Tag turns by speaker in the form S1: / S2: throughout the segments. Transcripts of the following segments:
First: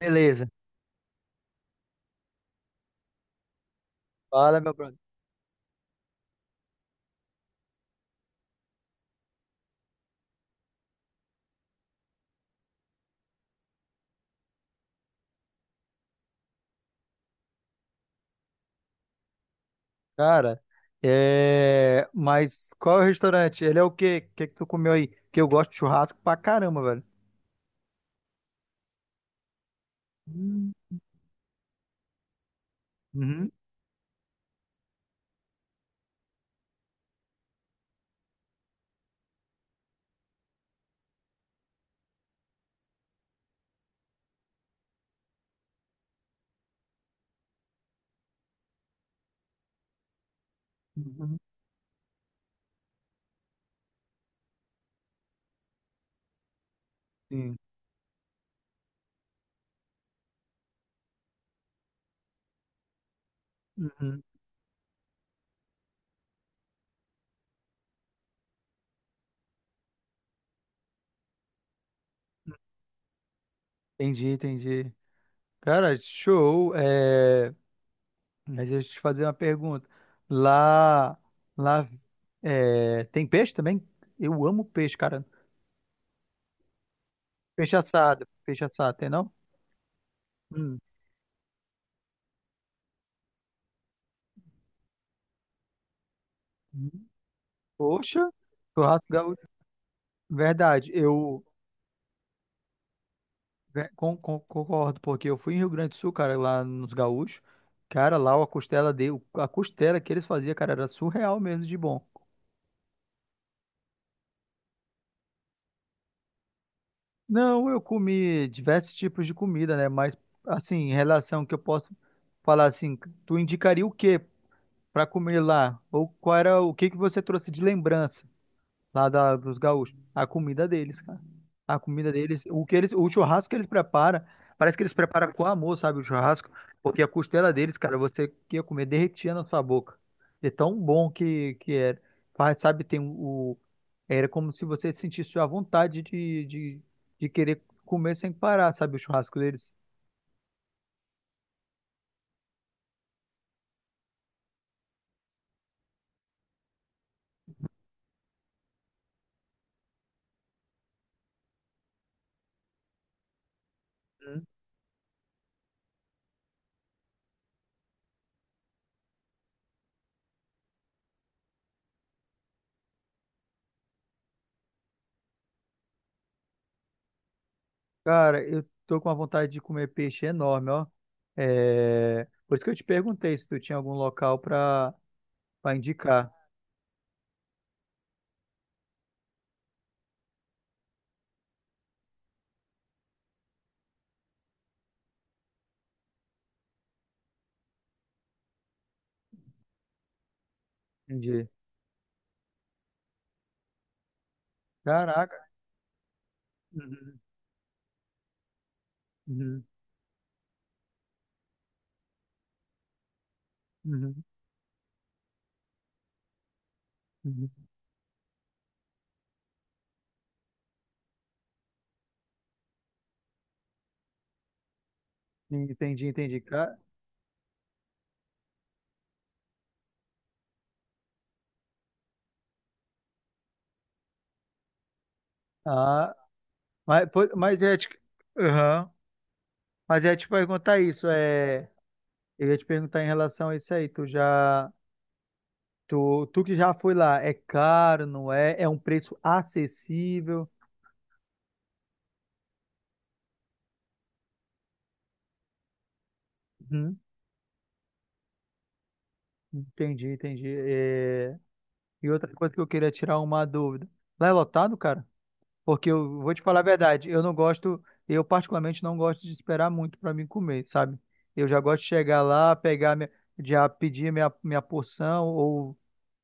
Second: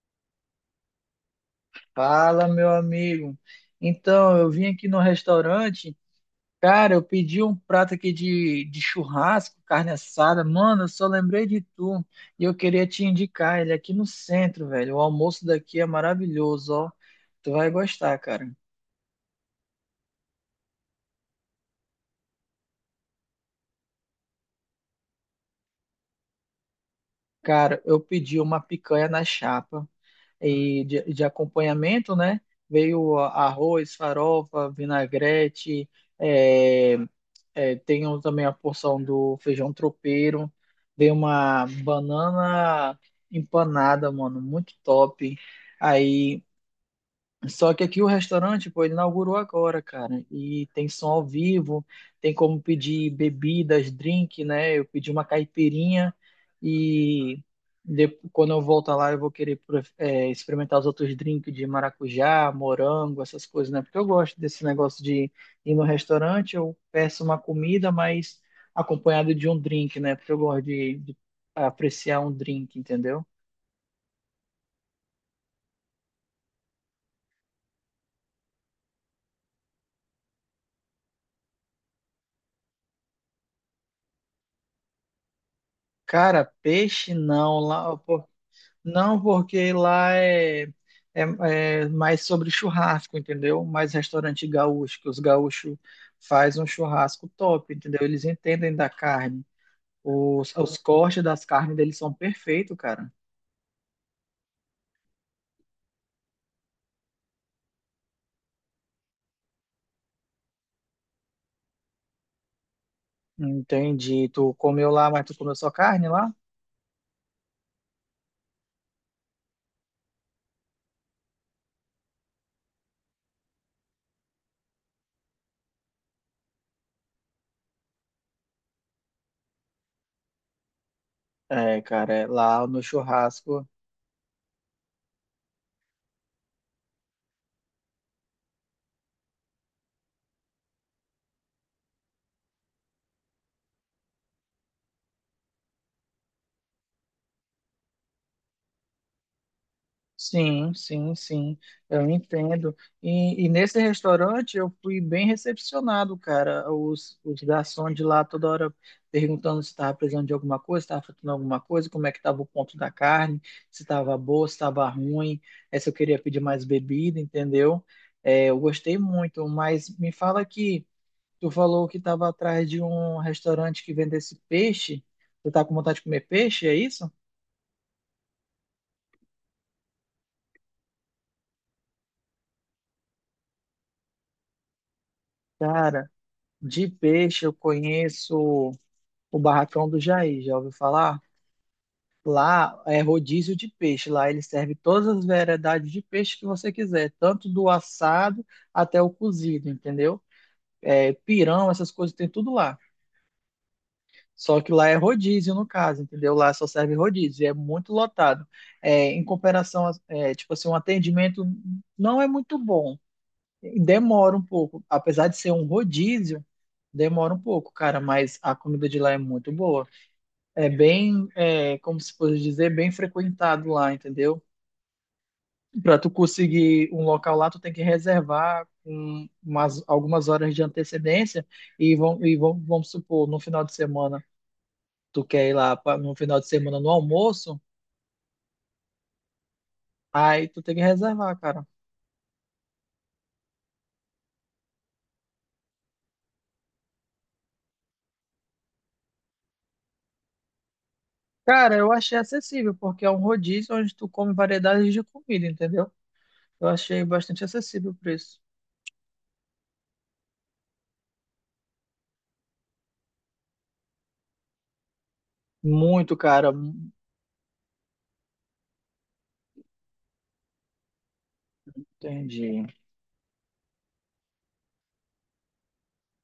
S1: Beleza.
S2: Fala, meu amigo. Então, eu
S1: Fala,
S2: vim
S1: meu
S2: aqui no
S1: brother.
S2: restaurante, cara, eu pedi um prato aqui de churrasco, carne assada. Mano, eu só lembrei de tu e eu queria te indicar ele é aqui no centro, velho. O almoço daqui é maravilhoso, ó. Tu vai gostar, cara.
S1: Cara, mas qual é o restaurante? Ele é o quê? O que é que tu comeu aí? Porque eu gosto de churrasco pra caramba, velho.
S2: Cara, eu pedi uma picanha na chapa
S1: Hum.
S2: e de acompanhamento, né? Veio
S1: Uhum.
S2: arroz, farofa, vinagrete, é, É, tem também a porção do feijão tropeiro. Dei uma banana empanada, mano, muito top. Aí. Só que aqui o restaurante, pô, ele inaugurou agora, cara. E tem som ao
S1: Uhum.
S2: vivo, tem como pedir bebidas, drink, né? Eu pedi uma caipirinha e
S1: Sim.
S2: quando eu voltar lá eu vou querer experimentar os outros drinks de maracujá, morango, essas coisas, né? Porque eu
S1: Uhum.
S2: gosto desse negócio de ir no restaurante, eu peço uma comida, mas acompanhado de um drink, né? Porque eu gosto de apreciar um drink, entendeu?
S1: Entendi, entendi. Cara, show. Mas deixa eu te fazer uma pergunta. Lá, lá, tem peixe também? Eu amo peixe, cara.
S2: Cara, peixe não,
S1: Peixe
S2: lá,
S1: assado. Peixe assado, tem
S2: não,
S1: não?
S2: porque lá
S1: Hum.
S2: é, é mais sobre churrasco, entendeu? Mais restaurante gaúcho, que os gaúchos fazem um
S1: Hum.
S2: churrasco top, entendeu? Eles
S1: Poxa,
S2: entendem da
S1: churrasco
S2: carne.
S1: gaúcho.
S2: Os
S1: Verdade,
S2: cortes das carnes deles são perfeitos, cara.
S1: Concordo, porque eu fui em Rio Grande do Sul, cara, lá nos Gaúchos. Cara, lá a costela de, a costela que eles faziam, cara, era surreal mesmo de bom.
S2: Entendi. Tu comeu lá, mas tu comeu só carne lá?
S1: Não, eu comi diversos tipos de comida, né? Mas assim, em relação que eu posso falar assim, tu indicaria o quê pra comer lá? Ou qual era o que que você trouxe de lembrança? Dos gaúchos. A comida deles, cara. A
S2: É,
S1: comida
S2: cara, é,
S1: deles, o
S2: lá
S1: que
S2: no
S1: eles, o churrasco que eles
S2: churrasco.
S1: preparam, parece que eles preparam com amor, sabe, o churrasco, porque a costela deles, cara, você que ia comer derretia na sua boca. De tão bom que era. Faz, sabe, tem o era como se você sentisse a vontade de querer comer sem parar, sabe, o churrasco deles.
S2: Sim, sim, sim, eu entendo. E nesse restaurante eu fui bem recepcionado, cara. Os garçons de lá toda hora perguntando se estava precisando de alguma coisa, se estava faltando alguma coisa, como é que estava o ponto da carne, se estava boa,
S1: Hum.
S2: se estava ruim, se eu queria pedir mais bebida, entendeu? Eu gostei muito, mas me fala que tu falou que estava atrás de um restaurante que vendesse peixe. Tu tá com vontade de comer peixe, é isso?
S1: Cara, eu tô com uma vontade de comer peixe enorme, ó. É, por isso que eu te perguntei se tu tinha algum local pra para
S2: Cara,
S1: indicar.
S2: de peixe eu conheço. O barracão do Jair, já ouviu falar? Lá é rodízio de peixe. Lá ele serve todas as variedades de peixe que você quiser, tanto do assado até o cozido, entendeu? É,
S1: Entendi.
S2: pirão, essas coisas tem tudo lá. Só que lá é
S1: Caraca.
S2: rodízio, no caso, entendeu? Lá só serve
S1: Uhum,
S2: rodízio, e é muito lotado. É, em
S1: uhum,
S2: comparação, tipo assim, um atendimento não é muito bom.
S1: uhum,
S2: Demora um pouco. Apesar de ser um rodízio, demora um
S1: uhum.
S2: pouco, cara, mas a comida de lá é muito boa. É bem, é, como se fosse dizer, bem frequentado lá, entendeu? Para
S1: Entendi,
S2: tu
S1: entendi.
S2: conseguir um local lá, tu tem que reservar com umas, algumas horas de antecedência e, vamos supor, no final de semana, tu quer ir lá pra, no
S1: Ah,
S2: final de semana no
S1: mas, pô,
S2: almoço,
S1: mas é tipo, mas é te
S2: aí tu tem que
S1: perguntar isso,
S2: reservar, cara.
S1: é, eu ia te perguntar em relação a isso aí, tu que já foi lá, é caro, não é? É um preço acessível?
S2: Cara, eu achei acessível, porque é um rodízio onde tu come variedades de comida, entendeu? Eu
S1: Uhum,
S2: achei bastante acessível o preço.
S1: entendi, entendi. É, e outra coisa que eu queria tirar uma dúvida, lá é lotado, cara? Porque
S2: Muito,
S1: eu vou te
S2: cara.
S1: falar a verdade, eu particularmente não gosto de esperar muito para mim comer, sabe? Eu já gosto de chegar lá,
S2: Entendi.
S1: pegar minha, já pedir minha porção ou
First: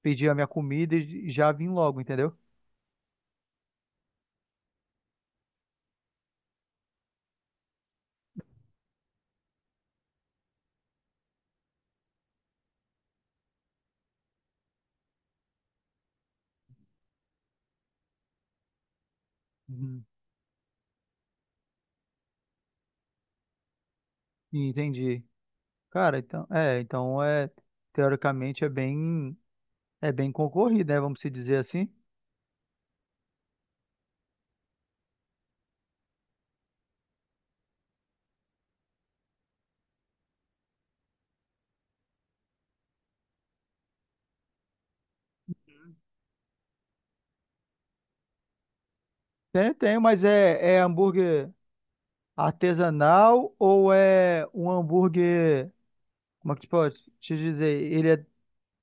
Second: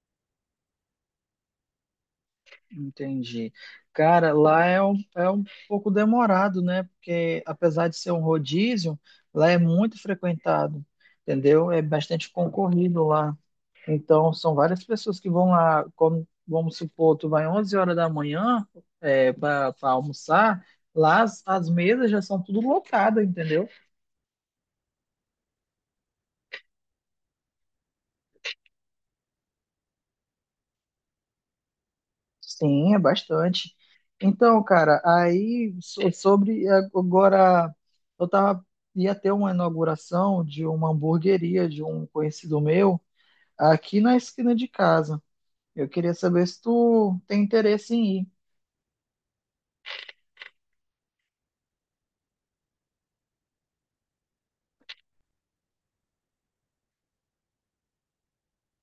S1: pedir a minha comida e já vim logo, entendeu?
S2: Entendi. Cara, lá é um pouco demorado, né? Porque apesar de ser um rodízio, lá é muito frequentado, entendeu? É bastante concorrido lá. Então, são várias pessoas que vão lá, como, vamos supor, tu vai 11 horas da manhã para
S1: Uhum.
S2: almoçar, lá as mesas já são tudo lotadas, entendeu?
S1: Entendi. Cara, então é, teoricamente é bem, é bem concorrido, né? Vamos se dizer assim.
S2: Sim, é bastante. Então, cara, aí sobre agora, eu tava, ia ter uma inauguração de uma hamburgueria de um conhecido meu aqui na esquina de casa. Eu queria saber se tu tem interesse em ir.
S1: Tem, tem, mas é hambúrguer artesanal ou é um hambúrguer, como é que pode te dizer? Ele é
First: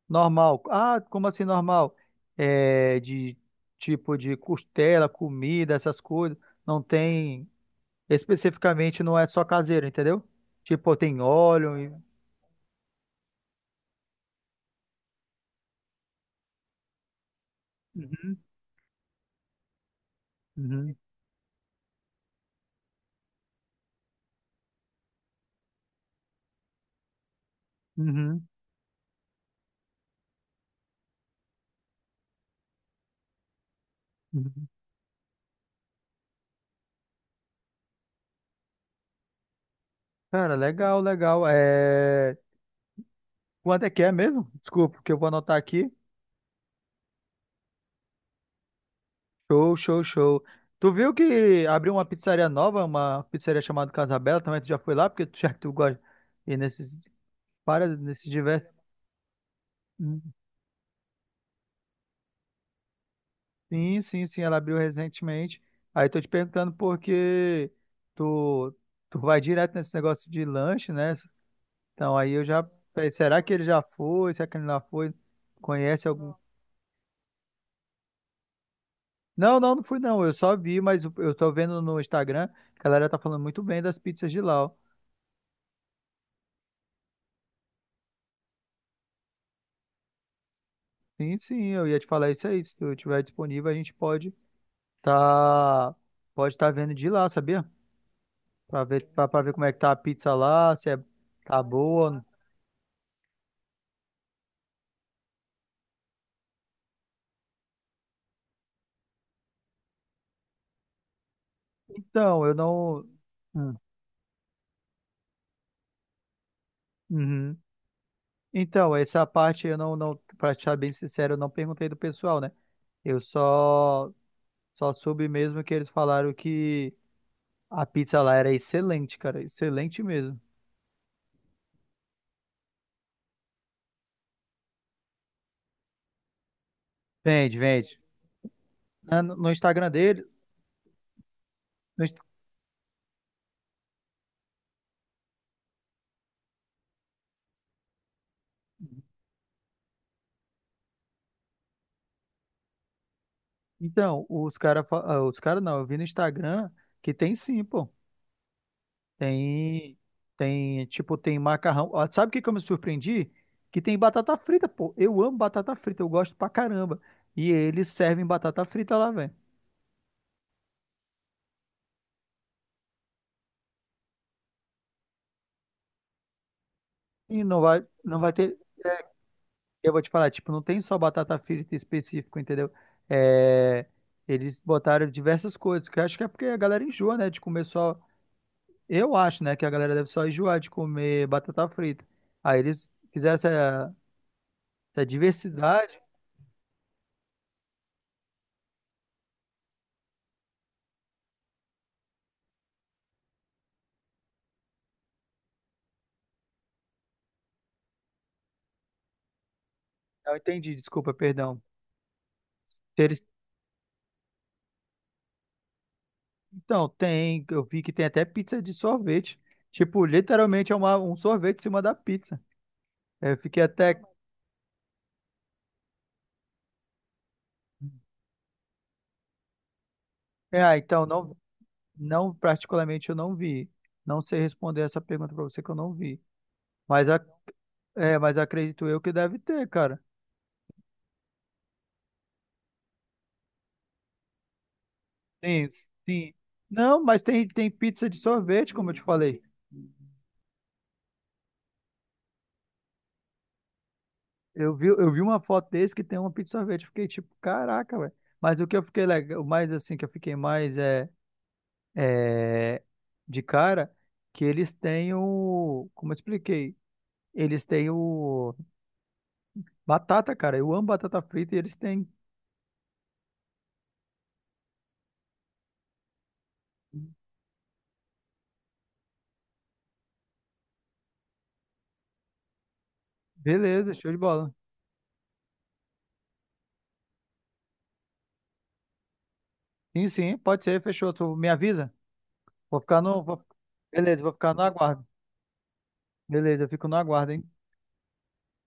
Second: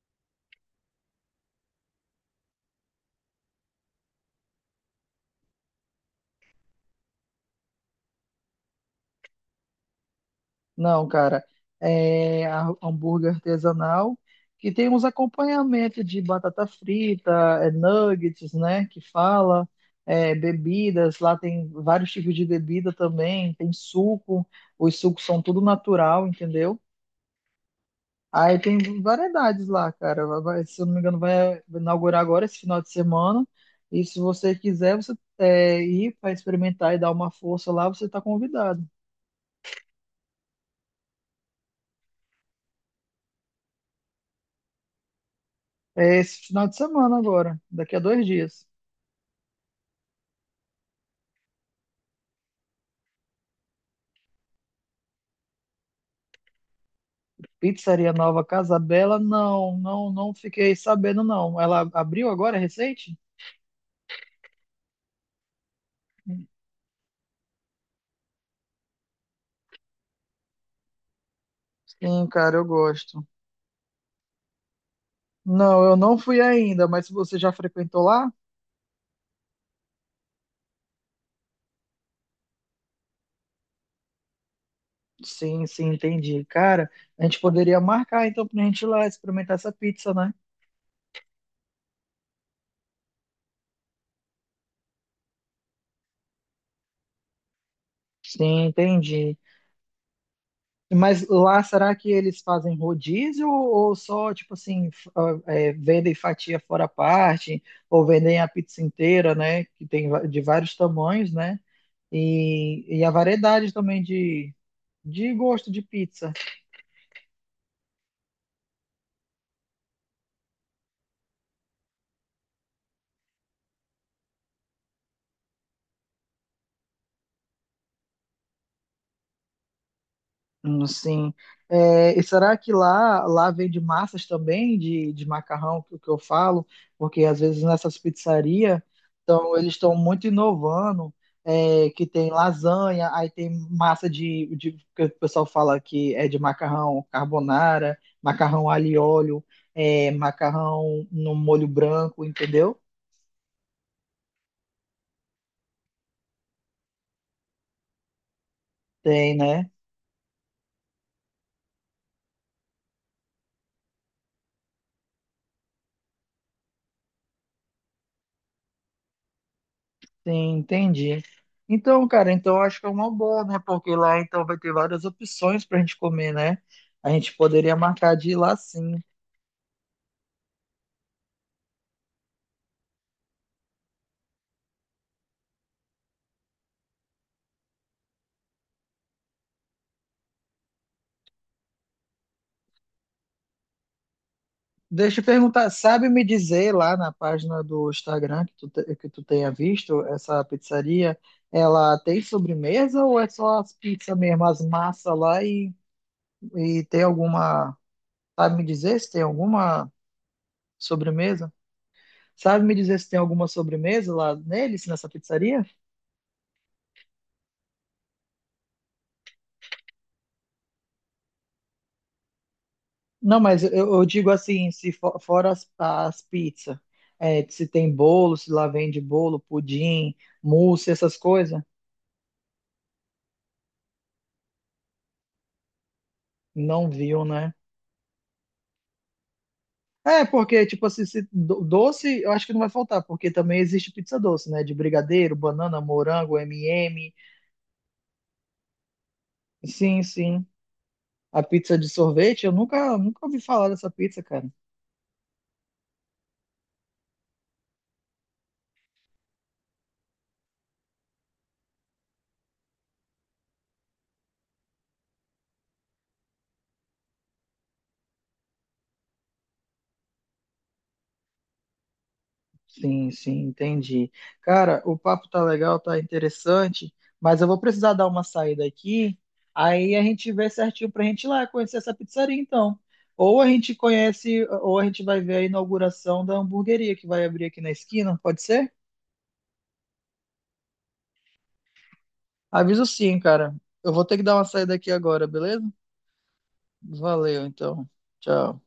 S1: normal. Ah, como assim normal? É de tipo de costela, comida, essas coisas. Não tem. Especificamente não é só caseiro, entendeu? Tipo,
S2: Não,
S1: tem
S2: cara.
S1: óleo.
S2: É hambúrguer artesanal que tem uns acompanhamentos de batata frita, é,
S1: Uhum,
S2: nuggets, né? Que fala, é,
S1: uhum,
S2: bebidas. Lá tem vários tipos de bebida também. Tem suco. Os sucos são tudo natural, entendeu?
S1: uhum,
S2: Aí tem variedades lá, cara. Se eu não me engano, vai inaugurar agora esse final de semana. E se você
S1: uhum.
S2: quiser, você ir para experimentar e dar uma força lá, você está convidado.
S1: Cara, legal, legal. Quanto é que é mesmo? Desculpa, que eu vou anotar aqui.
S2: É esse final de semana agora, daqui a dois dias.
S1: Show, show, show. Tu viu que abriu uma pizzaria nova, uma pizzaria chamada Casabella, também tu já foi lá, porque tu já que tu gosta e nesses para
S2: Pizzaria
S1: nesses
S2: Nova
S1: diversos.
S2: Casa Bela, não, não
S1: Uhum.
S2: fiquei sabendo, não. Ela abriu agora, é recente?
S1: Sim, sim, sim, ela abriu recentemente. Aí tô te perguntando porque tu, tu vai direto nesse negócio de lanche, né? Então
S2: Sim,
S1: aí eu
S2: cara,
S1: já
S2: eu
S1: falei,
S2: gosto.
S1: será que ele já foi? Será que ele não foi?
S2: Não, eu
S1: Conhece
S2: não
S1: algum?
S2: fui ainda, mas se você já frequentou lá?
S1: Não, não, não fui não. Eu só vi, mas eu tô vendo no Instagram que a galera tá falando muito bem das pizzas de lá, ó.
S2: Sim, sim, entendi. Cara, a gente poderia marcar então pra gente ir lá experimentar essa pizza, né?
S1: Sim, sim, eu ia te falar isso aí. Se tu tiver disponível, a gente pode tá pode estar vendo de lá, sabia?
S2: Sim, entendi.
S1: Pra ver como é que tá a pizza lá, se é,
S2: Mas
S1: tá
S2: lá será que
S1: boa ou
S2: eles fazem rodízio ou só, tipo assim, vendem fatia fora a parte, ou vendem a pizza inteira, né? Que tem de vários tamanhos, né?
S1: Então, eu
S2: E
S1: não.
S2: a variedade
S1: Hum,
S2: também de gosto de pizza.
S1: uhum. Então, essa parte eu não, não, pra te ser bem sincero, eu não perguntei do pessoal, né? Eu só, só soube mesmo que eles falaram que a pizza lá era excelente, cara, excelente mesmo.
S2: Sim. É, e será que lá, lá vende massas também de macarrão, que eu falo? Porque às
S1: Vende,
S2: vezes nessas
S1: vende.
S2: pizzarias,
S1: No
S2: então, eles
S1: Instagram
S2: estão
S1: dele,
S2: muito inovando, é, que
S1: no Inst-
S2: tem lasanha, aí tem massa que o pessoal fala que é de macarrão carbonara, macarrão alho e óleo, é, macarrão no molho branco, entendeu?
S1: então, os cara, fa- ah, os cara não, eu vi no Instagram que tem sim, pô.
S2: Tem, né?
S1: Tem, tem, tipo, tem macarrão. Ó, sabe o que que eu me surpreendi? Que tem batata frita, pô. Eu amo batata frita, eu gosto pra caramba. E eles servem batata frita lá, velho.
S2: Sim, entendi. Então, cara, então eu acho que é uma boa, né? Porque lá então vai ter várias opções pra gente comer, né? A gente
S1: E
S2: poderia marcar
S1: não
S2: de
S1: vai
S2: ir lá
S1: ter,
S2: sim.
S1: eu vou te falar, tipo, não tem só batata frita específico, entendeu? É, eles botaram diversas coisas, que eu acho que é porque a galera enjoa, né, de comer só. Eu acho, né, que a galera deve só enjoar de comer batata frita. Aí eles fizeram essa, essa
S2: Deixa eu perguntar,
S1: diversidade.
S2: sabe me dizer lá na página do Instagram que que tu tenha visto essa pizzaria, ela tem sobremesa ou é só as pizzas mesmo, as massas lá e tem alguma, sabe me dizer se tem alguma
S1: Eu entendi, desculpa,
S2: sobremesa?
S1: perdão.
S2: Sabe me dizer
S1: Se
S2: se tem
S1: eles
S2: alguma sobremesa lá neles, nessa pizzaria?
S1: Então, tem, eu vi que tem até pizza de sorvete. Tipo, literalmente é um sorvete em cima da pizza. Eu
S2: Não,
S1: fiquei
S2: mas
S1: até.
S2: eu digo assim, se for, fora as pizzas, é, se tem bolo, se lá vende bolo, pudim,
S1: Ah,
S2: mousse,
S1: então,
S2: essas coisas,
S1: não, particularmente eu não vi. Não sei responder essa pergunta pra você que eu não vi.
S2: não
S1: Mas,
S2: viu,
S1: a-
S2: né?
S1: mas acredito eu que deve ter, cara.
S2: É, porque, tipo assim, se doce, eu acho que não vai faltar, porque também existe pizza doce, né? De brigadeiro,
S1: Sim,
S2: banana,
S1: sim.
S2: morango,
S1: Não,
S2: M&M.
S1: mas tem, tem pizza de sorvete, como eu te falei.
S2: Sim, sim. A pizza de sorvete, eu nunca, nunca ouvi falar dessa pizza, cara.
S1: Eu vi uma foto desse que tem uma pizza de sorvete. Eu fiquei tipo, caraca, velho. Mas o que eu fiquei legal, o mais assim, que eu fiquei mais é. É, de cara que eles têm o. Como eu expliquei? Eles têm o. Batata, cara. Eu amo batata frita e eles têm.
S2: Sim, sim, entendi. Cara, o papo tá legal, tá interessante, mas eu vou precisar dar uma saída aqui. Aí a gente vê certinho pra gente ir lá conhecer essa pizzaria, então. Ou a gente
S1: Beleza, show de
S2: conhece,
S1: bola.
S2: ou a gente vai ver a inauguração da hamburgueria que vai abrir aqui na esquina, pode ser?
S1: Sim, sim, pode ser, fechou. Tu me avisa? Vou
S2: Aviso
S1: ficar
S2: sim,
S1: no. vou-
S2: cara. Eu vou ter
S1: Beleza,
S2: que
S1: vou
S2: dar uma
S1: ficar no
S2: saída aqui
S1: aguardo.
S2: agora, beleza?
S1: Beleza, eu fico no aguardo, hein?
S2: Valeu, então. Tchau.